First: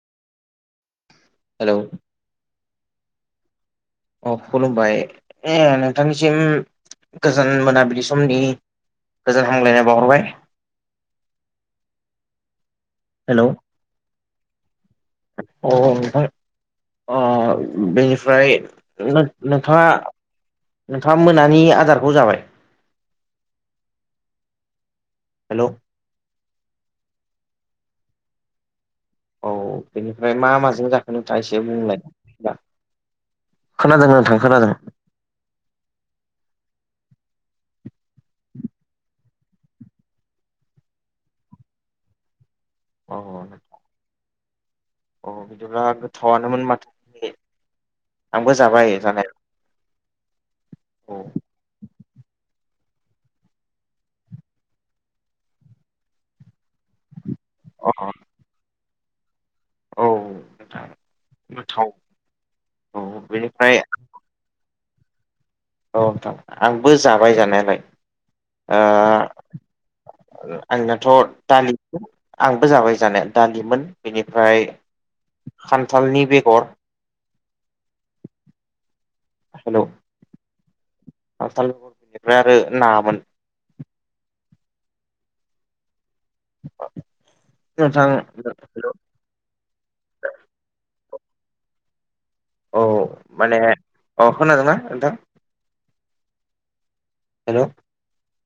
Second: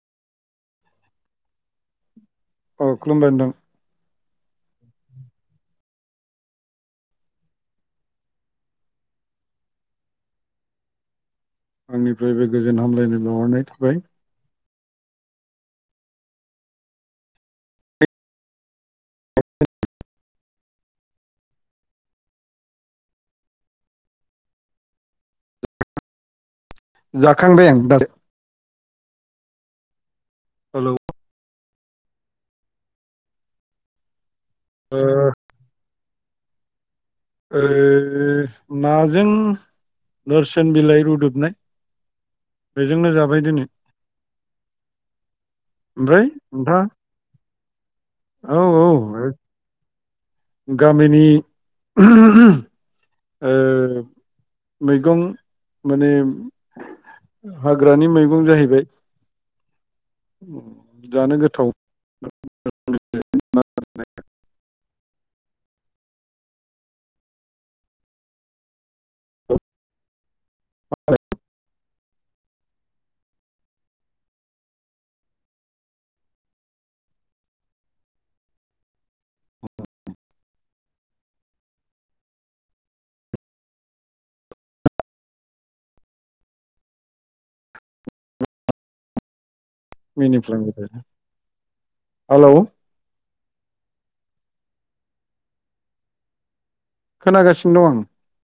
Hello औ खुलुमबाय नोंथां। अ खुलुमबाय नोंथांनिसिम गोजोन मोनाबिलि समनि गोजोन हामलायनाय बावहरबाय आंनिफ्रायबो गोजोन हामलायनो हेलौ बावहरनाय थाबाय अ नोंथां अ बेनिफ्राय नों-नोंथाङा नोंथाङा मोनानि आदारखौ जाबाय। हेलौ जाखांबाय आं दा औ बेनिफ्राय मा माजों हेलौ जाखो? नोंथाङा एसे बुंलाय खोनादों नोंथां खोनादों? उम ओ नाजों नोरसोन बिलाइ रुदुबनाय बेजोंनो जाबाय दिनै अ बिदिब्ला ओमफ्राय गोथावानोमोन नोंथाङा माथो आंबो औ औ जाबाय जानाय गामिनि [unintelligible] ओ मैगं माने अ हाग्रानि मैं गं जाहैबाय औ नोंथां जानो गोथाव औ बेनिफ्राय औ नोंथां आंबो जाबाय जानायालाय। ओ आंनाथ' दालि आंबो जाबाय जानो दालिमोन। बेनिफ्राय खान्थालनि बेगर हेलौ खान्थाल‌ ओमफ्राय आरो नामोन। अ नोंथां मिनि [unintelligible] हेलौ औ औ माने औ खोनादोंना नोंथां? हेलौ खोनागासिनो दं आं